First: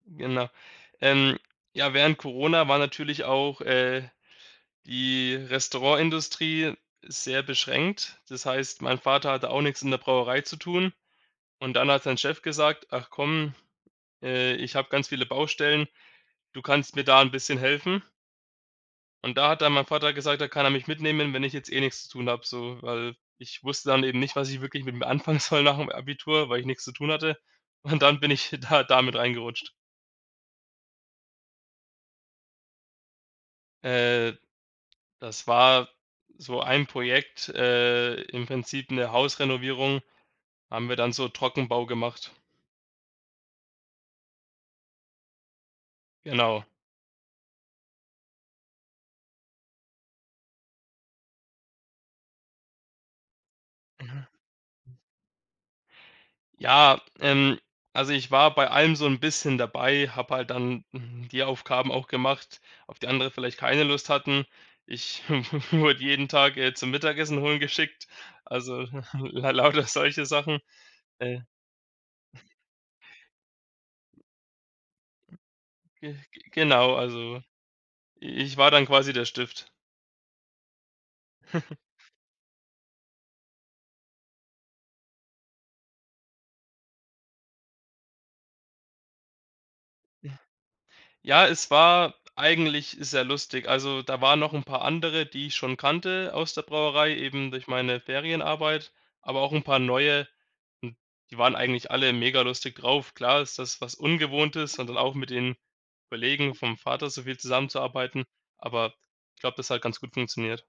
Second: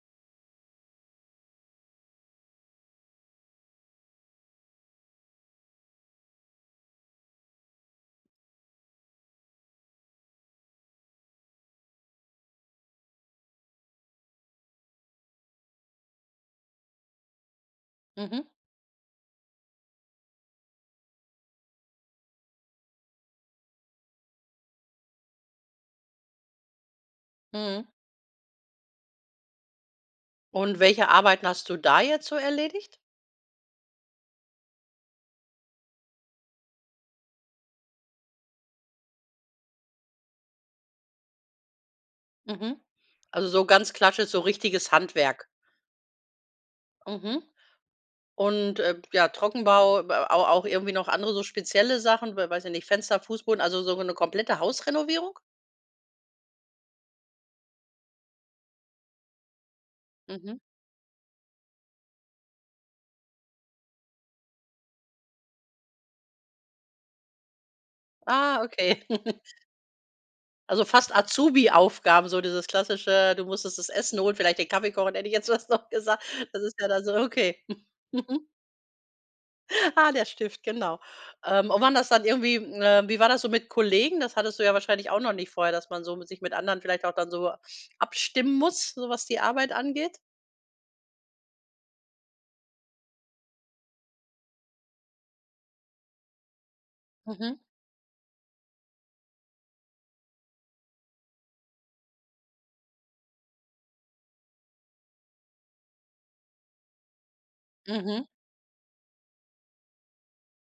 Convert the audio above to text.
Genau. Ähm, ja, während Corona war natürlich auch, äh, die Restaurantindustrie sehr beschränkt. Das heißt, mein Vater hatte auch nix in der Brauerei zu tun und dann hat sein Chef gesagt: „Ach komm, äh, ich habe ganz viele Baustellen. Du kannst mir da 'n bisschen helfen.“ Mhm. Und da hat dann mein Vater gesagt, da kann er mich mitnehmen, wenn ich jetzt eh nix zu tun habe, so. Weil ich wusste dann eben nicht, was ich wirklich mit mir anfangen soll nach'm Abitur, weil ich nix zu tun hatte Mhm. und dann bin ich da da mit reingerutscht. Und welche Arbeiten hast du da jetzt so erledigt? Äh, das war so ein Projekt, äh, im Prinzip 'ne Hausrenovierung, haben wir dann so Trockenbau gemacht. Mhm. Also so ganz klassisch, so richtiges Handwerk. Genau. Mhm. Und, äh, b ja, Trockenbau, b a aber auch irgendwie noch andere so spezielle Sachen, weil weiß ja nicht, Fenster, Fußboden, also so ge 'ne Ja. komplette Hausrenovierung? Ja, ähm, also, ich war bei allem so 'n bisschen dabei, habe halt Mhm. dann, hm, die Aufgaben auch gemacht, auf die andere vielleicht keine Lust hatten. Ich wurde jeden Tag, äh, zum Mittagessen holen geschickt, Ah, also, okay. la lauter solche Sachen. Also fast Äh. Azubi-Aufgaben, so dieses Klassische, du musstest das Essen holen, vielleicht den Kaffee kochen, hätte ich jetzt fast noch Ge gesagt. Das ist ja genau, da so also okay. i Mhm. ich war dann quasi der Stift. Ah, der Stift, genau. Ähm, und waren das dann irgendwie, äh wie war das so mit Kollegen? Das hattest du ja wahrscheinlich auch noch nicht vorher, dass man so mit sich mit anderen vielleicht auch dann so abstimmen muss, so was die Arbeit angeht? Ja, es war eigentlich sehr lustig. Also, da waren noch'n paar andere, die ich schon kannte aus der Brauerei, eben Mhm. durch meine Ferienarbeit, aber auch 'n paar neue. Hm, die waren eigentlich alle mega lustig drauf. Klar ist das was Ungewohntes und dann auch mit den Kollegen vom Vater so viel zusammenzuarbeiten, Mhm. aber ich glaube, das hat ganz gut funktioniert.